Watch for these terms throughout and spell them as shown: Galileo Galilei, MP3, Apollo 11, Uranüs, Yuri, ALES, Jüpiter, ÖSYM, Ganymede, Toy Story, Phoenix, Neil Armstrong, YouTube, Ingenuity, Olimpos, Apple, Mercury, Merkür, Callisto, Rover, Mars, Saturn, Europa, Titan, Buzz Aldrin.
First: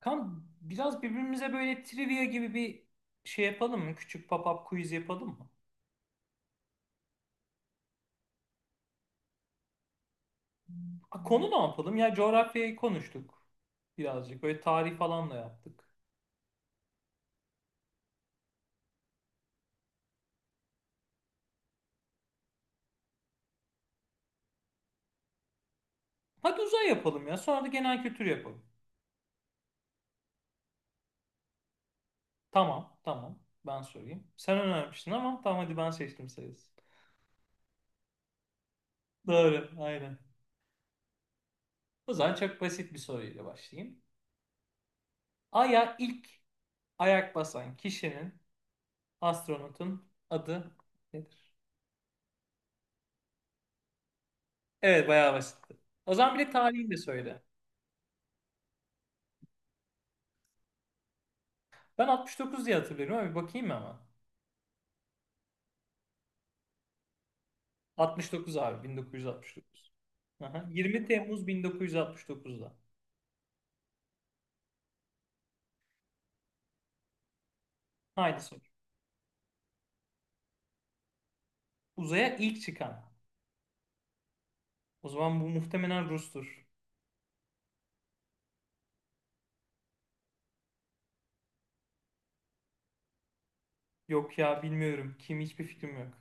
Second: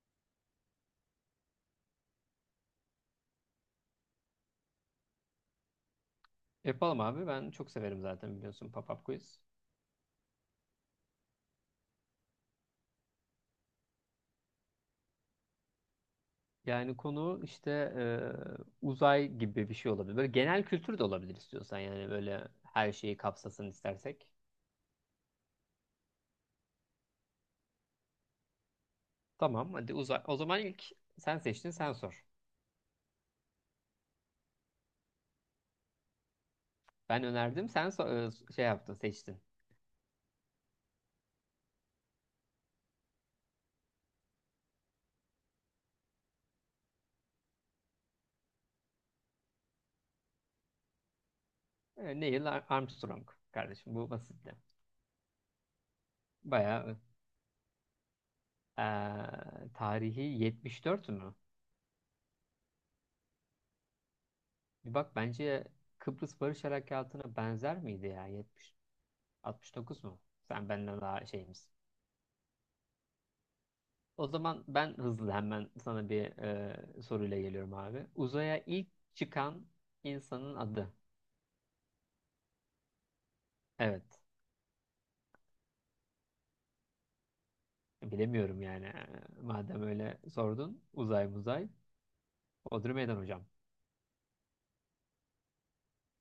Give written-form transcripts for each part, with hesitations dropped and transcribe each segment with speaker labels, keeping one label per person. Speaker 1: Kan biraz birbirimize böyle trivia gibi bir şey yapalım mı? Küçük pop-up quiz yapalım mı?
Speaker 2: Yapalım abi. Ben çok severim zaten biliyorsun Pop-Up Quiz.
Speaker 1: Ha, konu ne yapalım? Ya coğrafyayı konuştuk birazcık. Böyle tarih falan da yaptık.
Speaker 2: Yani konu işte uzay gibi bir şey olabilir. Böyle genel kültür de olabilir istiyorsan, yani böyle her şeyi kapsasın istersek.
Speaker 1: Hadi uzay yapalım ya. Sonra da genel kültür yapalım.
Speaker 2: Tamam, hadi uzay. O zaman ilk sen seçtin, sen sor.
Speaker 1: Tamam, tamam. Ben sorayım. Sen önermiştin ama tamam hadi ben seçtim sayısı.
Speaker 2: Ben önerdim, şey yaptın, seçtin.
Speaker 1: Doğru, aynen. O zaman çok basit bir soruyla başlayayım. Ay'a ilk ayak basan kişinin, astronotun adı nedir?
Speaker 2: Neil Armstrong kardeşim, bu basitti.
Speaker 1: Evet, bayağı basitti. O zaman bir de tarihini de
Speaker 2: Bayağı
Speaker 1: söyle.
Speaker 2: e, tarihi 74 mü?
Speaker 1: Ben 69 diye hatırlıyorum ama bir bakayım hemen.
Speaker 2: Bir bak, bence Kıbrıs Barış Harekatı'na benzer miydi ya?
Speaker 1: 69
Speaker 2: 70,
Speaker 1: abi, 1969.
Speaker 2: 9 mu?
Speaker 1: Aha,
Speaker 2: Sen benden
Speaker 1: 20
Speaker 2: daha
Speaker 1: Temmuz
Speaker 2: şeyimiz.
Speaker 1: 1969'da.
Speaker 2: O zaman ben hızlı hemen sana bir soruyla geliyorum abi.
Speaker 1: Haydi sor.
Speaker 2: Uzaya ilk çıkan insanın adı.
Speaker 1: Uzaya ilk çıkan.
Speaker 2: Evet.
Speaker 1: O zaman bu muhtemelen Rus'tur.
Speaker 2: Bilemiyorum yani. Madem öyle sordun. Uzay muzay. Odri Meydan hocam.
Speaker 1: Yok ya, bilmiyorum. Kim, hiçbir fikrim yok.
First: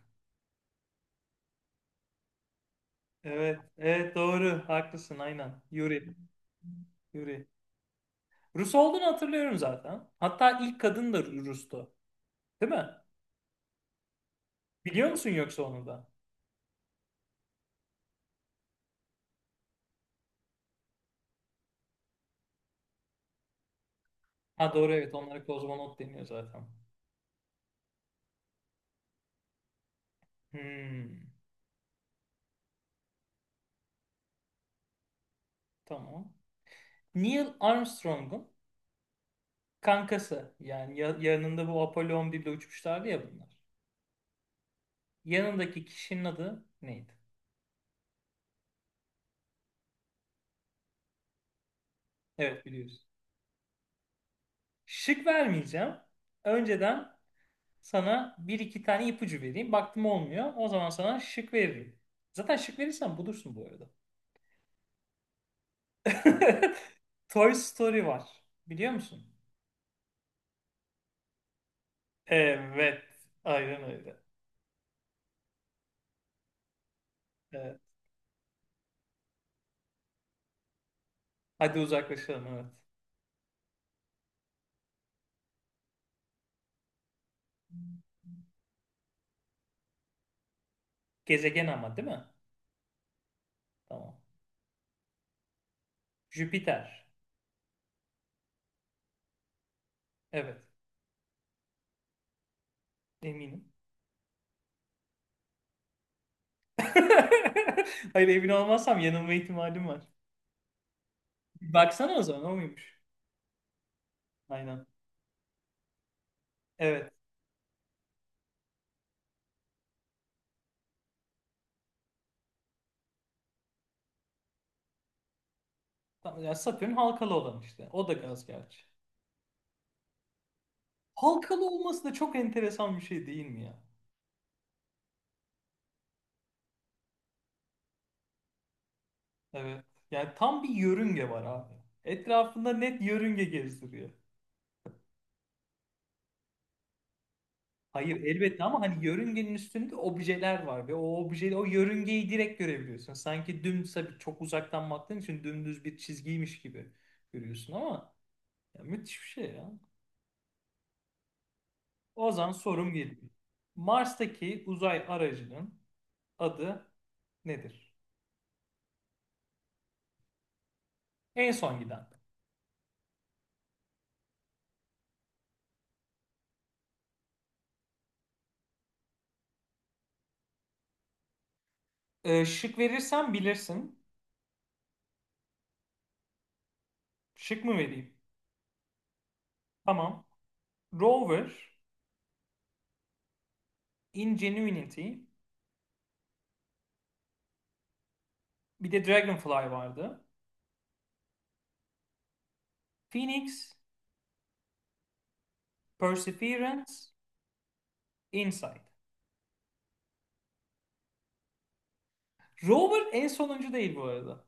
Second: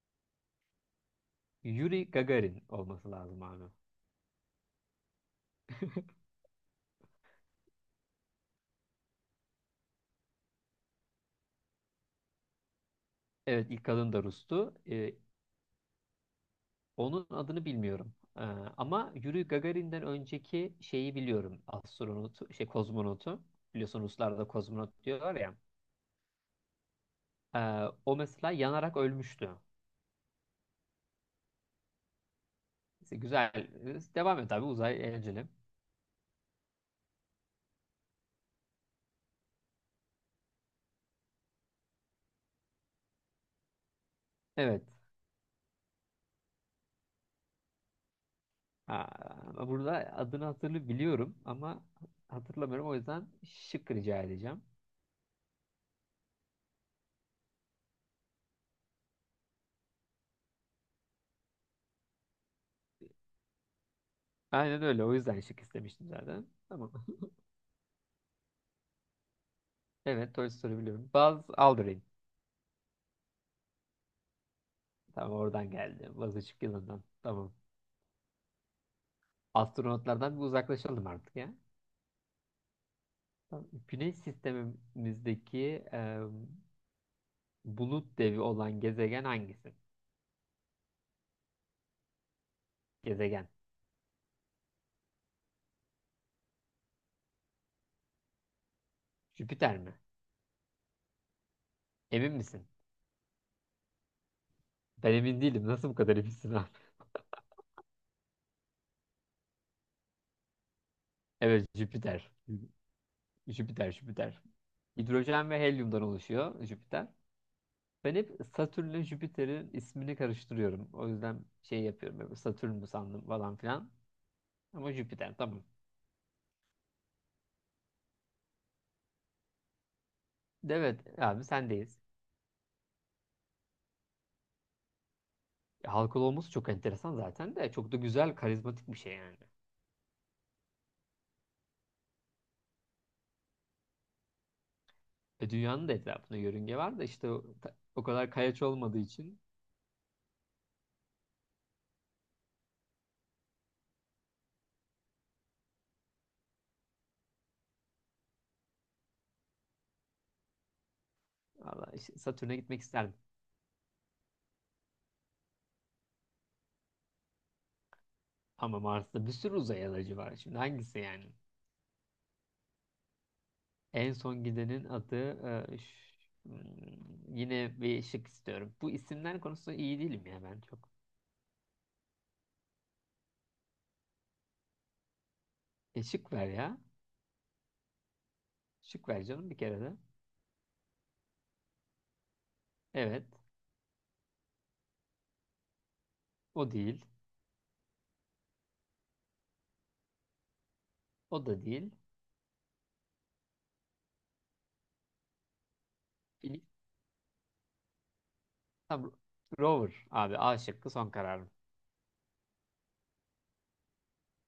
Speaker 2: Yuri Gagarin olması lazım
Speaker 1: Evet,
Speaker 2: abi.
Speaker 1: evet, doğru. Haklısın, aynen. Yuri. Yuri. Rus olduğunu hatırlıyorum zaten. Hatta ilk kadın da Rus'tu. Değil mi?
Speaker 2: Evet, ilk kadın da Rus'tu.
Speaker 1: Biliyor musun yoksa onu da?
Speaker 2: Onun adını bilmiyorum. Ama Yuri Gagarin'den önceki şeyi biliyorum. Astronotu, şey, kozmonotu. Biliyorsun, Ruslar da
Speaker 1: Ha, doğru,
Speaker 2: kozmonot
Speaker 1: evet,
Speaker 2: diyorlar
Speaker 1: onlara
Speaker 2: ya.
Speaker 1: kozmonot deniyor zaten.
Speaker 2: E, o mesela yanarak ölmüştü.
Speaker 1: Hmm,
Speaker 2: Neyse, güzel. Devam et abi. Uzay eğlenceli.
Speaker 1: tamam. Neil Armstrong'un kankası yani yanında, bu Apollo 11'de uçmuşlardı ya bunlar.
Speaker 2: Evet.
Speaker 1: Yanındaki kişinin adı neydi?
Speaker 2: Aa, burada adını hatırlı biliyorum ama
Speaker 1: Evet,
Speaker 2: hatırlamıyorum. O
Speaker 1: biliyoruz.
Speaker 2: yüzden şık rica edeceğim.
Speaker 1: Şık vermeyeceğim. Önceden sana bir iki tane ipucu vereyim. Baktım olmuyor. O zaman sana şık veririm. Zaten şık verirsem bulursun bu arada.
Speaker 2: Aynen öyle. O yüzden şık istemiştim zaten. Tamam.
Speaker 1: Toy Story var. Biliyor musun?
Speaker 2: Evet. Toy Story biliyorum. Buzz Aldrin.
Speaker 1: Evet. Aynen öyle.
Speaker 2: Tamam, oradan geldi. Buzz ışık yılı'ndan. Tamam.
Speaker 1: Evet.
Speaker 2: Astronotlardan bir uzaklaşalım artık ya.
Speaker 1: Hadi uzaklaşalım, evet.
Speaker 2: Tamam. Güneş sistemimizdeki bulut devi olan gezegen hangisi?
Speaker 1: Gezegen ama değil mi?
Speaker 2: Gezegen.
Speaker 1: Tamam. Jüpiter.
Speaker 2: Jüpiter mi?
Speaker 1: Evet.
Speaker 2: Emin misin?
Speaker 1: Eminim.
Speaker 2: Ben emin değilim. Nasıl bu kadar eminsin abi?
Speaker 1: Hayır, emin olmazsam yanılma ihtimalim var.
Speaker 2: Evet,
Speaker 1: Baksana o
Speaker 2: Jüpiter.
Speaker 1: zaman, o muymuş?
Speaker 2: Jüpiter, Jüpiter.
Speaker 1: Aynen.
Speaker 2: Hidrojen ve helyumdan oluşuyor Jüpiter.
Speaker 1: Evet.
Speaker 2: Ben hep Satürn'le Jüpiter'in ismini karıştırıyorum. O yüzden şey yapıyorum, böyle Satürn mü sandım falan filan. Ama Jüpiter, tamam.
Speaker 1: Tamam, ya Satürn halkalı olan işte. O da gaz gerçi.
Speaker 2: Evet abi,
Speaker 1: Halkalı
Speaker 2: sendeyiz.
Speaker 1: olması da çok enteresan bir şey, değil mi ya?
Speaker 2: Halkalı olması çok enteresan zaten de çok da güzel, karizmatik bir şey yani.
Speaker 1: Evet. Yani tam bir yörünge var abi. Etrafında net yörünge gezdiriyor.
Speaker 2: Dünyanın da etrafında yörünge var da işte o
Speaker 1: Hayır,
Speaker 2: kadar kayaç
Speaker 1: elbette, ama
Speaker 2: olmadığı
Speaker 1: hani
Speaker 2: için
Speaker 1: yörüngenin üstünde objeler var ve o obje, o yörüngeyi direkt görebiliyorsun. Sanki dümdüz, tabii çok uzaktan baktığın için dümdüz bir çizgiymiş gibi görüyorsun ama, ya, müthiş bir şey ya.
Speaker 2: valla, işte
Speaker 1: Ozan
Speaker 2: Satürn'e gitmek
Speaker 1: sorum
Speaker 2: isterdim.
Speaker 1: geliyor. Mars'taki uzay aracının adı nedir?
Speaker 2: Ama Mars'ta bir sürü uzay aracı var. Şimdi hangisi yani?
Speaker 1: En son giden.
Speaker 2: En son gidenin adı e, ş- yine bir şık istiyorum. Bu isimler konusunda iyi değilim ya ben çok.
Speaker 1: Şık verirsem bilirsin.
Speaker 2: Şık ver ya.
Speaker 1: Şık mı vereyim?
Speaker 2: Şık ver canım bir kere de.
Speaker 1: Tamam. Rover,
Speaker 2: Evet.
Speaker 1: Ingenuity,
Speaker 2: O değil.
Speaker 1: bir de Dragonfly vardı.
Speaker 2: O da değil.
Speaker 1: Phoenix,
Speaker 2: Phoenix.
Speaker 1: Perseverance, Insight.
Speaker 2: Tamam. Rover abi, A şıkkı son kararım.
Speaker 1: Rover en sonuncu değil bu arada.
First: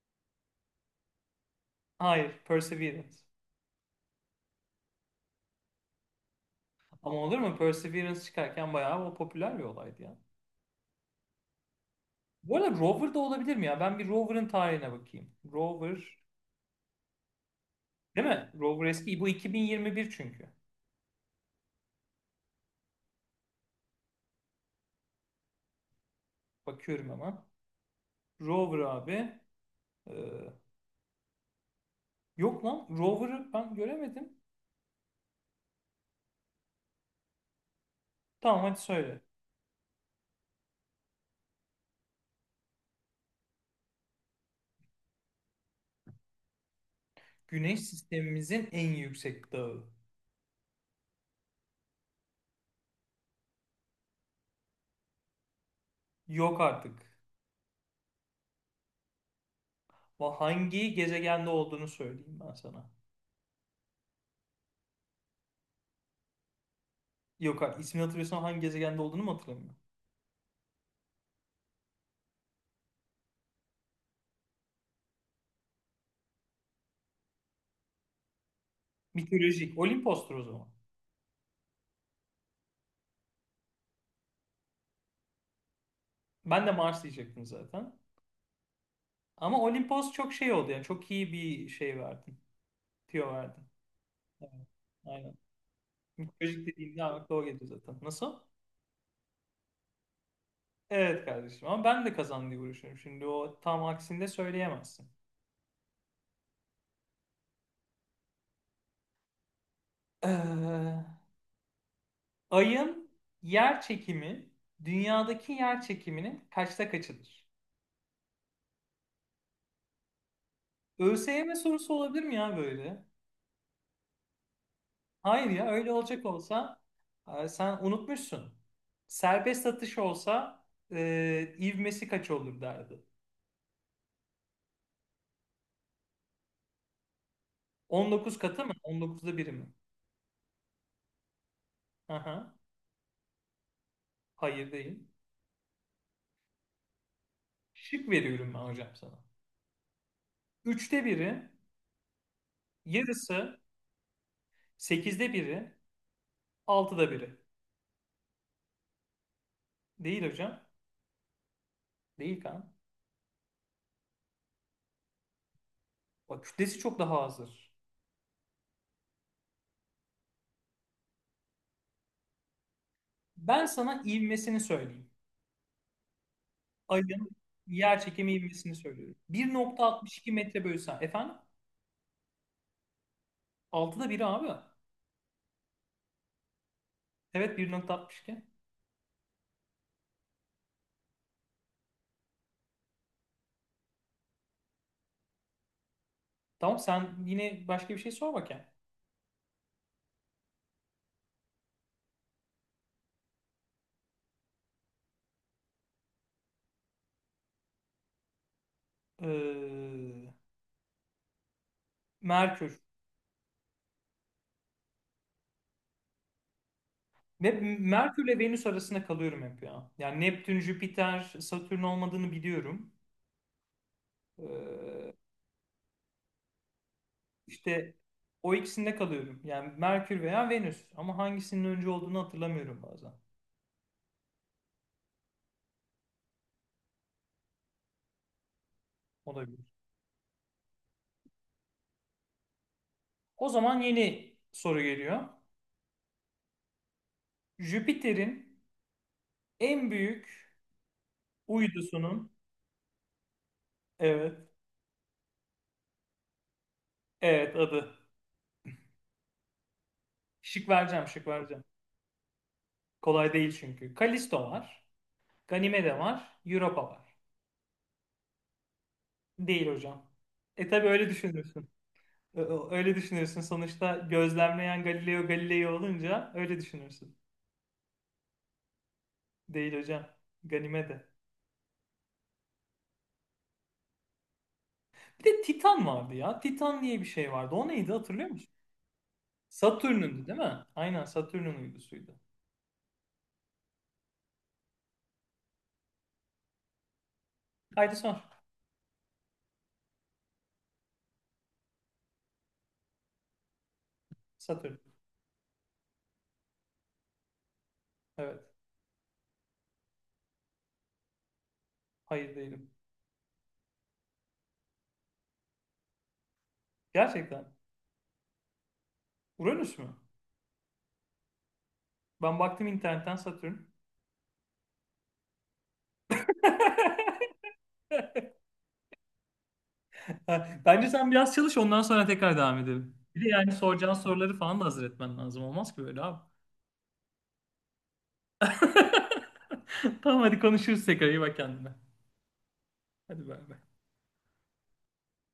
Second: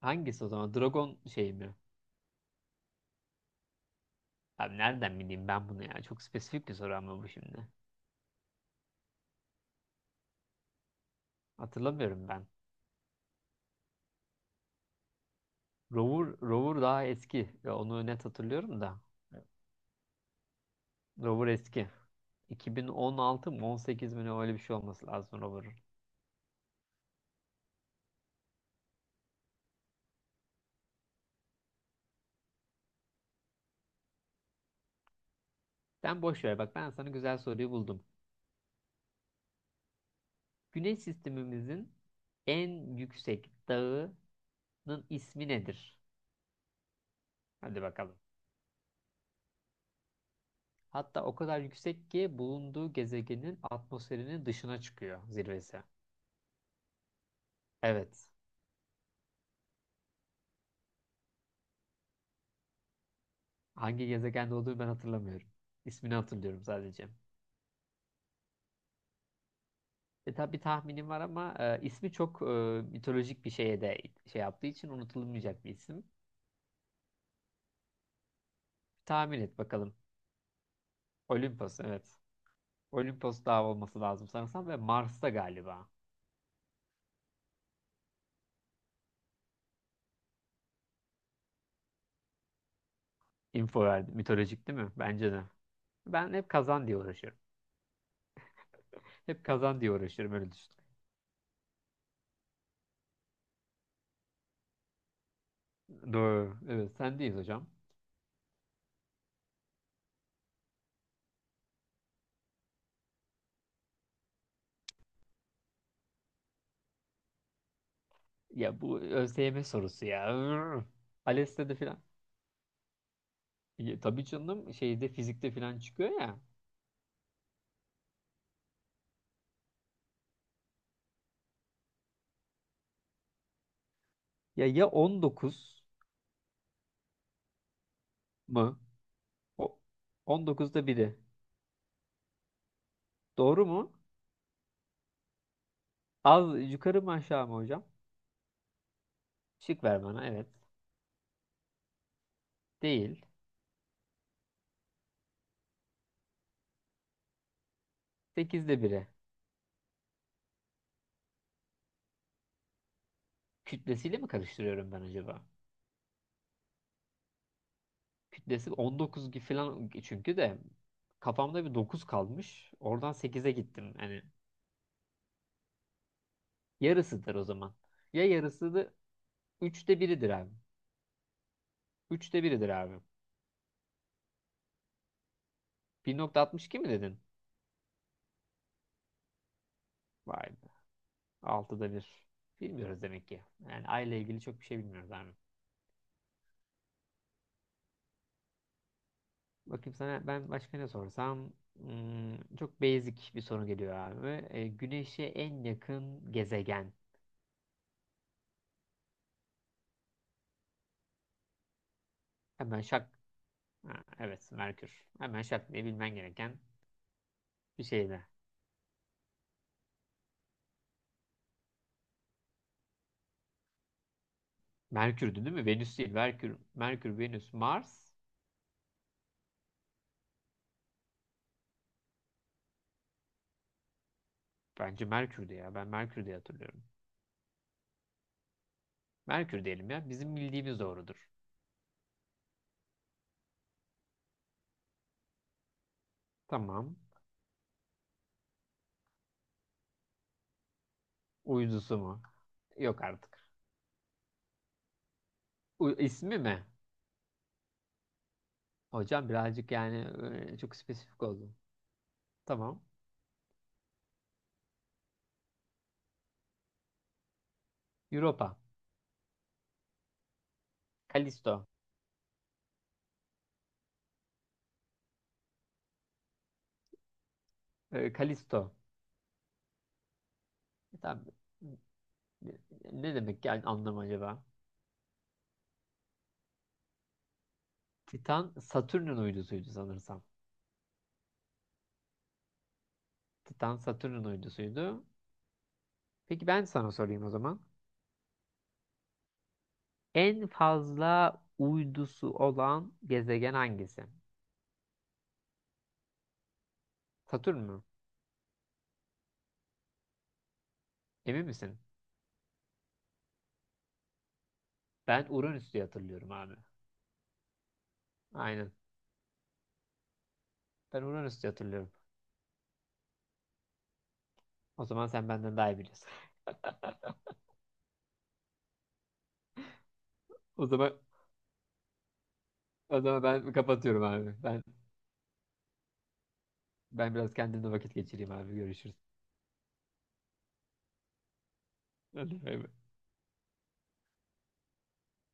Speaker 2: Hangisi o zaman? Dragon şey mi?
Speaker 1: Hayır, Perseverance.
Speaker 2: Abi, nereden bileyim ben bunu ya? Çok spesifik bir soru
Speaker 1: Ama
Speaker 2: ama bu
Speaker 1: olur mu?
Speaker 2: şimdi.
Speaker 1: Perseverance çıkarken bayağı o popüler bir olaydı ya.
Speaker 2: Hatırlamıyorum ben.
Speaker 1: Bu arada Rover da olabilir mi ya? Ben bir Rover'ın tarihine bakayım. Rover.
Speaker 2: Rover, Rover daha eski. Ya onu net
Speaker 1: Değil mi?
Speaker 2: hatırlıyorum
Speaker 1: Rover
Speaker 2: da.
Speaker 1: eski. Bu 2021 çünkü.
Speaker 2: Rover eski. 2016 mı, 18 mi, ne, öyle bir şey olması lazım Rover'ın.
Speaker 1: Bakıyorum hemen. Rover abi. Ee, Yok lan. Rover'ı ben göremedim.
Speaker 2: Sen boş ver, bak ben sana güzel soruyu buldum.
Speaker 1: Tamam, hadi söyle.
Speaker 2: Güneş sistemimizin en yüksek dağının ismi nedir?
Speaker 1: Güneş
Speaker 2: Hadi bakalım.
Speaker 1: sistemimizin en yüksek dağı.
Speaker 2: Hatta o kadar yüksek ki bulunduğu gezegenin atmosferinin dışına çıkıyor zirvesi.
Speaker 1: Yok artık.
Speaker 2: Evet.
Speaker 1: Hangi gezegende olduğunu söyleyeyim ben sana.
Speaker 2: Hangi gezegende olduğunu ben hatırlamıyorum. İsmini hatırlıyorum sadece.
Speaker 1: Yok artık. İsmini hatırlıyorsan hangi gezegende olduğunu mu hatırlamıyorum?
Speaker 2: Tabi tahminim var ama ismi çok mitolojik bir şeye de şey yaptığı için unutulmayacak bir isim. Tahmin et
Speaker 1: Mitolojik.
Speaker 2: bakalım.
Speaker 1: Olimpos'tur o zaman.
Speaker 2: Olimpos, evet. Olimpos Dağı olması lazım sanırsam, ve Mars'ta galiba.
Speaker 1: Ben de Mars diyecektim zaten. Ama Olimpos çok şey oldu yani. Çok iyi bir şey verdin. Tüyo verdin.
Speaker 2: Info verdi.
Speaker 1: Evet.
Speaker 2: Mitolojik değil mi? Bence
Speaker 1: Aynen.
Speaker 2: de. Ben hep
Speaker 1: Mitolojik
Speaker 2: kazan diye
Speaker 1: dediğimde
Speaker 2: uğraşıyorum.
Speaker 1: aklıma o geliyor zaten. Nasıl?
Speaker 2: Hep kazan diye uğraşıyorum, öyle düşün.
Speaker 1: Evet kardeşim, ama ben de kazan diye uğraşıyorum. Şimdi o tam aksinde söyleyemezsin.
Speaker 2: Doğru. Evet, sendeyiz hocam.
Speaker 1: Ee, Ayın yer çekimi, dünyadaki yer çekiminin kaçta kaçıdır?
Speaker 2: Ya, bu ÖSYM sorusu ya. Ürr.
Speaker 1: ÖSYM
Speaker 2: ALES'te de
Speaker 1: sorusu
Speaker 2: filan.
Speaker 1: olabilir mi ya böyle?
Speaker 2: Ya tabii canım, şeyde,
Speaker 1: Hayır
Speaker 2: fizikte
Speaker 1: ya,
Speaker 2: filan
Speaker 1: öyle
Speaker 2: çıkıyor
Speaker 1: olacak
Speaker 2: ya.
Speaker 1: olsa sen unutmuşsun. Serbest atış olsa ivmesi kaç olur derdi.
Speaker 2: Ya ya, 19
Speaker 1: 19 katı mı?
Speaker 2: mı?
Speaker 1: 19'da biri mi?
Speaker 2: O, 19'da biri.
Speaker 1: Aha,
Speaker 2: Doğru mu?
Speaker 1: hayır, değil.
Speaker 2: Az yukarı mı, aşağı mı hocam?
Speaker 1: Şık veriyorum ben hocam sana.
Speaker 2: Şık ver bana, evet.
Speaker 1: Üçte biri,
Speaker 2: Değil.
Speaker 1: yarısı, 8'de biri, 6'da biri.
Speaker 2: 8'de biri.
Speaker 1: Değil hocam. Değil kan.
Speaker 2: Kütlesiyle mi karıştırıyorum ben acaba?
Speaker 1: Bak, kütlesi çok daha azdır.
Speaker 2: Kütlesi 19 gibi falan çünkü de, kafamda bir 9 kalmış. Oradan sekize
Speaker 1: Ben
Speaker 2: gittim.
Speaker 1: sana
Speaker 2: Hani,
Speaker 1: ivmesini söyleyeyim. Ayın
Speaker 2: yarısıdır o zaman.
Speaker 1: yer
Speaker 2: Ya
Speaker 1: çekimi
Speaker 2: yarısı
Speaker 1: ivmesini
Speaker 2: da
Speaker 1: söylüyorum.
Speaker 2: üçte biridir
Speaker 1: 1.62
Speaker 2: abi.
Speaker 1: metre bölü saniye. Efendim?
Speaker 2: Üçte biridir abi.
Speaker 1: 6'da biri abi.
Speaker 2: 1.62 mi dedin?
Speaker 1: Evet, 1.62.
Speaker 2: Vay be. Altıda bir. Bilmiyoruz demek ki. Yani aile ilgili çok bir şey bilmiyoruz abi.
Speaker 1: Tamam, sen yine başka bir şey sor bakayım.
Speaker 2: Bakayım sana ben başka ne sorsam. Çok basic bir soru geliyor abi. Güneşe en yakın gezegen.
Speaker 1: Ee,
Speaker 2: Hemen
Speaker 1: Merkür.
Speaker 2: şak. Ha, evet, Merkür. Hemen şak diye bilmen gereken
Speaker 1: Ve
Speaker 2: bir şeydi.
Speaker 1: Merkür ile Venüs arasında kalıyorum hep ya. Yani Neptün, Jüpiter, Satürn olmadığını biliyorum. Ee,
Speaker 2: Merkür'dü değil mi? Venüs değil. Merkür, Merkür, Venüs,
Speaker 1: İşte
Speaker 2: Mars.
Speaker 1: o ikisinde kalıyorum. Yani Merkür veya Venüs. Ama hangisinin önce olduğunu hatırlamıyorum bazen.
Speaker 2: Bence Merkür'dü ya. Ben Merkür diye hatırlıyorum.
Speaker 1: Olabilir.
Speaker 2: Merkür diyelim ya. Bizim bildiğimiz doğrudur.
Speaker 1: O zaman yeni soru geliyor.
Speaker 2: Tamam.
Speaker 1: Jüpiter'in en büyük
Speaker 2: Uydusu mu?
Speaker 1: uydusunun,
Speaker 2: Yok artık.
Speaker 1: evet,
Speaker 2: U ismi mi?
Speaker 1: evet, adı.
Speaker 2: Hocam, birazcık yani
Speaker 1: Şık
Speaker 2: çok
Speaker 1: vereceğim,
Speaker 2: spesifik
Speaker 1: şık
Speaker 2: oldu.
Speaker 1: vereceğim.
Speaker 2: Tamam.
Speaker 1: Kolay değil çünkü. Kalisto var. Ganimede var. Europa var.
Speaker 2: Europa.
Speaker 1: Değil hocam. E tabi öyle
Speaker 2: Kalisto.
Speaker 1: düşünürsün. Öyle düşünürsün. Sonuçta gözlemleyen Galileo Galilei olunca öyle düşünürsün.
Speaker 2: Kalisto.
Speaker 1: Değil hocam. Ganimede.
Speaker 2: Tamam. Ne demek yani, anlam acaba?
Speaker 1: Bir de Titan vardı ya. Titan diye bir şey vardı. O neydi, hatırlıyor musun?
Speaker 2: Titan Satürn'ün uydusuydu sanırsam.
Speaker 1: Satürn'ündü değil mi? Aynen, Satürn'ün uydusuydu.
Speaker 2: Titan Satürn'ün uydusuydu. Peki ben sana sorayım o zaman.
Speaker 1: Haydi sor.
Speaker 2: En fazla uydusu olan gezegen hangisi?
Speaker 1: Satürn.
Speaker 2: Satürn mü?
Speaker 1: Evet.
Speaker 2: Emin misin?
Speaker 1: Hayır, değilim.
Speaker 2: Ben Uranüs diye hatırlıyorum abi.
Speaker 1: Gerçekten.
Speaker 2: Aynen.
Speaker 1: Uranüs mü?
Speaker 2: Ben Uranüs diye hatırlıyorum.
Speaker 1: Ben baktım internetten, Satürn.
Speaker 2: O zaman sen benden daha iyi biliyorsun. O
Speaker 1: Bence
Speaker 2: zaman
Speaker 1: sen biraz çalış, ondan sonra tekrar devam edelim.
Speaker 2: o
Speaker 1: Bir
Speaker 2: zaman
Speaker 1: de yani
Speaker 2: ben
Speaker 1: soracağın
Speaker 2: kapatıyorum abi.
Speaker 1: soruları falan
Speaker 2: Ben
Speaker 1: da hazır etmen lazım. Olmaz ki böyle abi.
Speaker 2: ben biraz kendimle vakit geçireyim abi. Görüşürüz.
Speaker 1: Tamam, hadi konuşuruz tekrar. İyi bak kendine.
Speaker 2: Hadi bay bay.
Speaker 1: Hadi bay bay.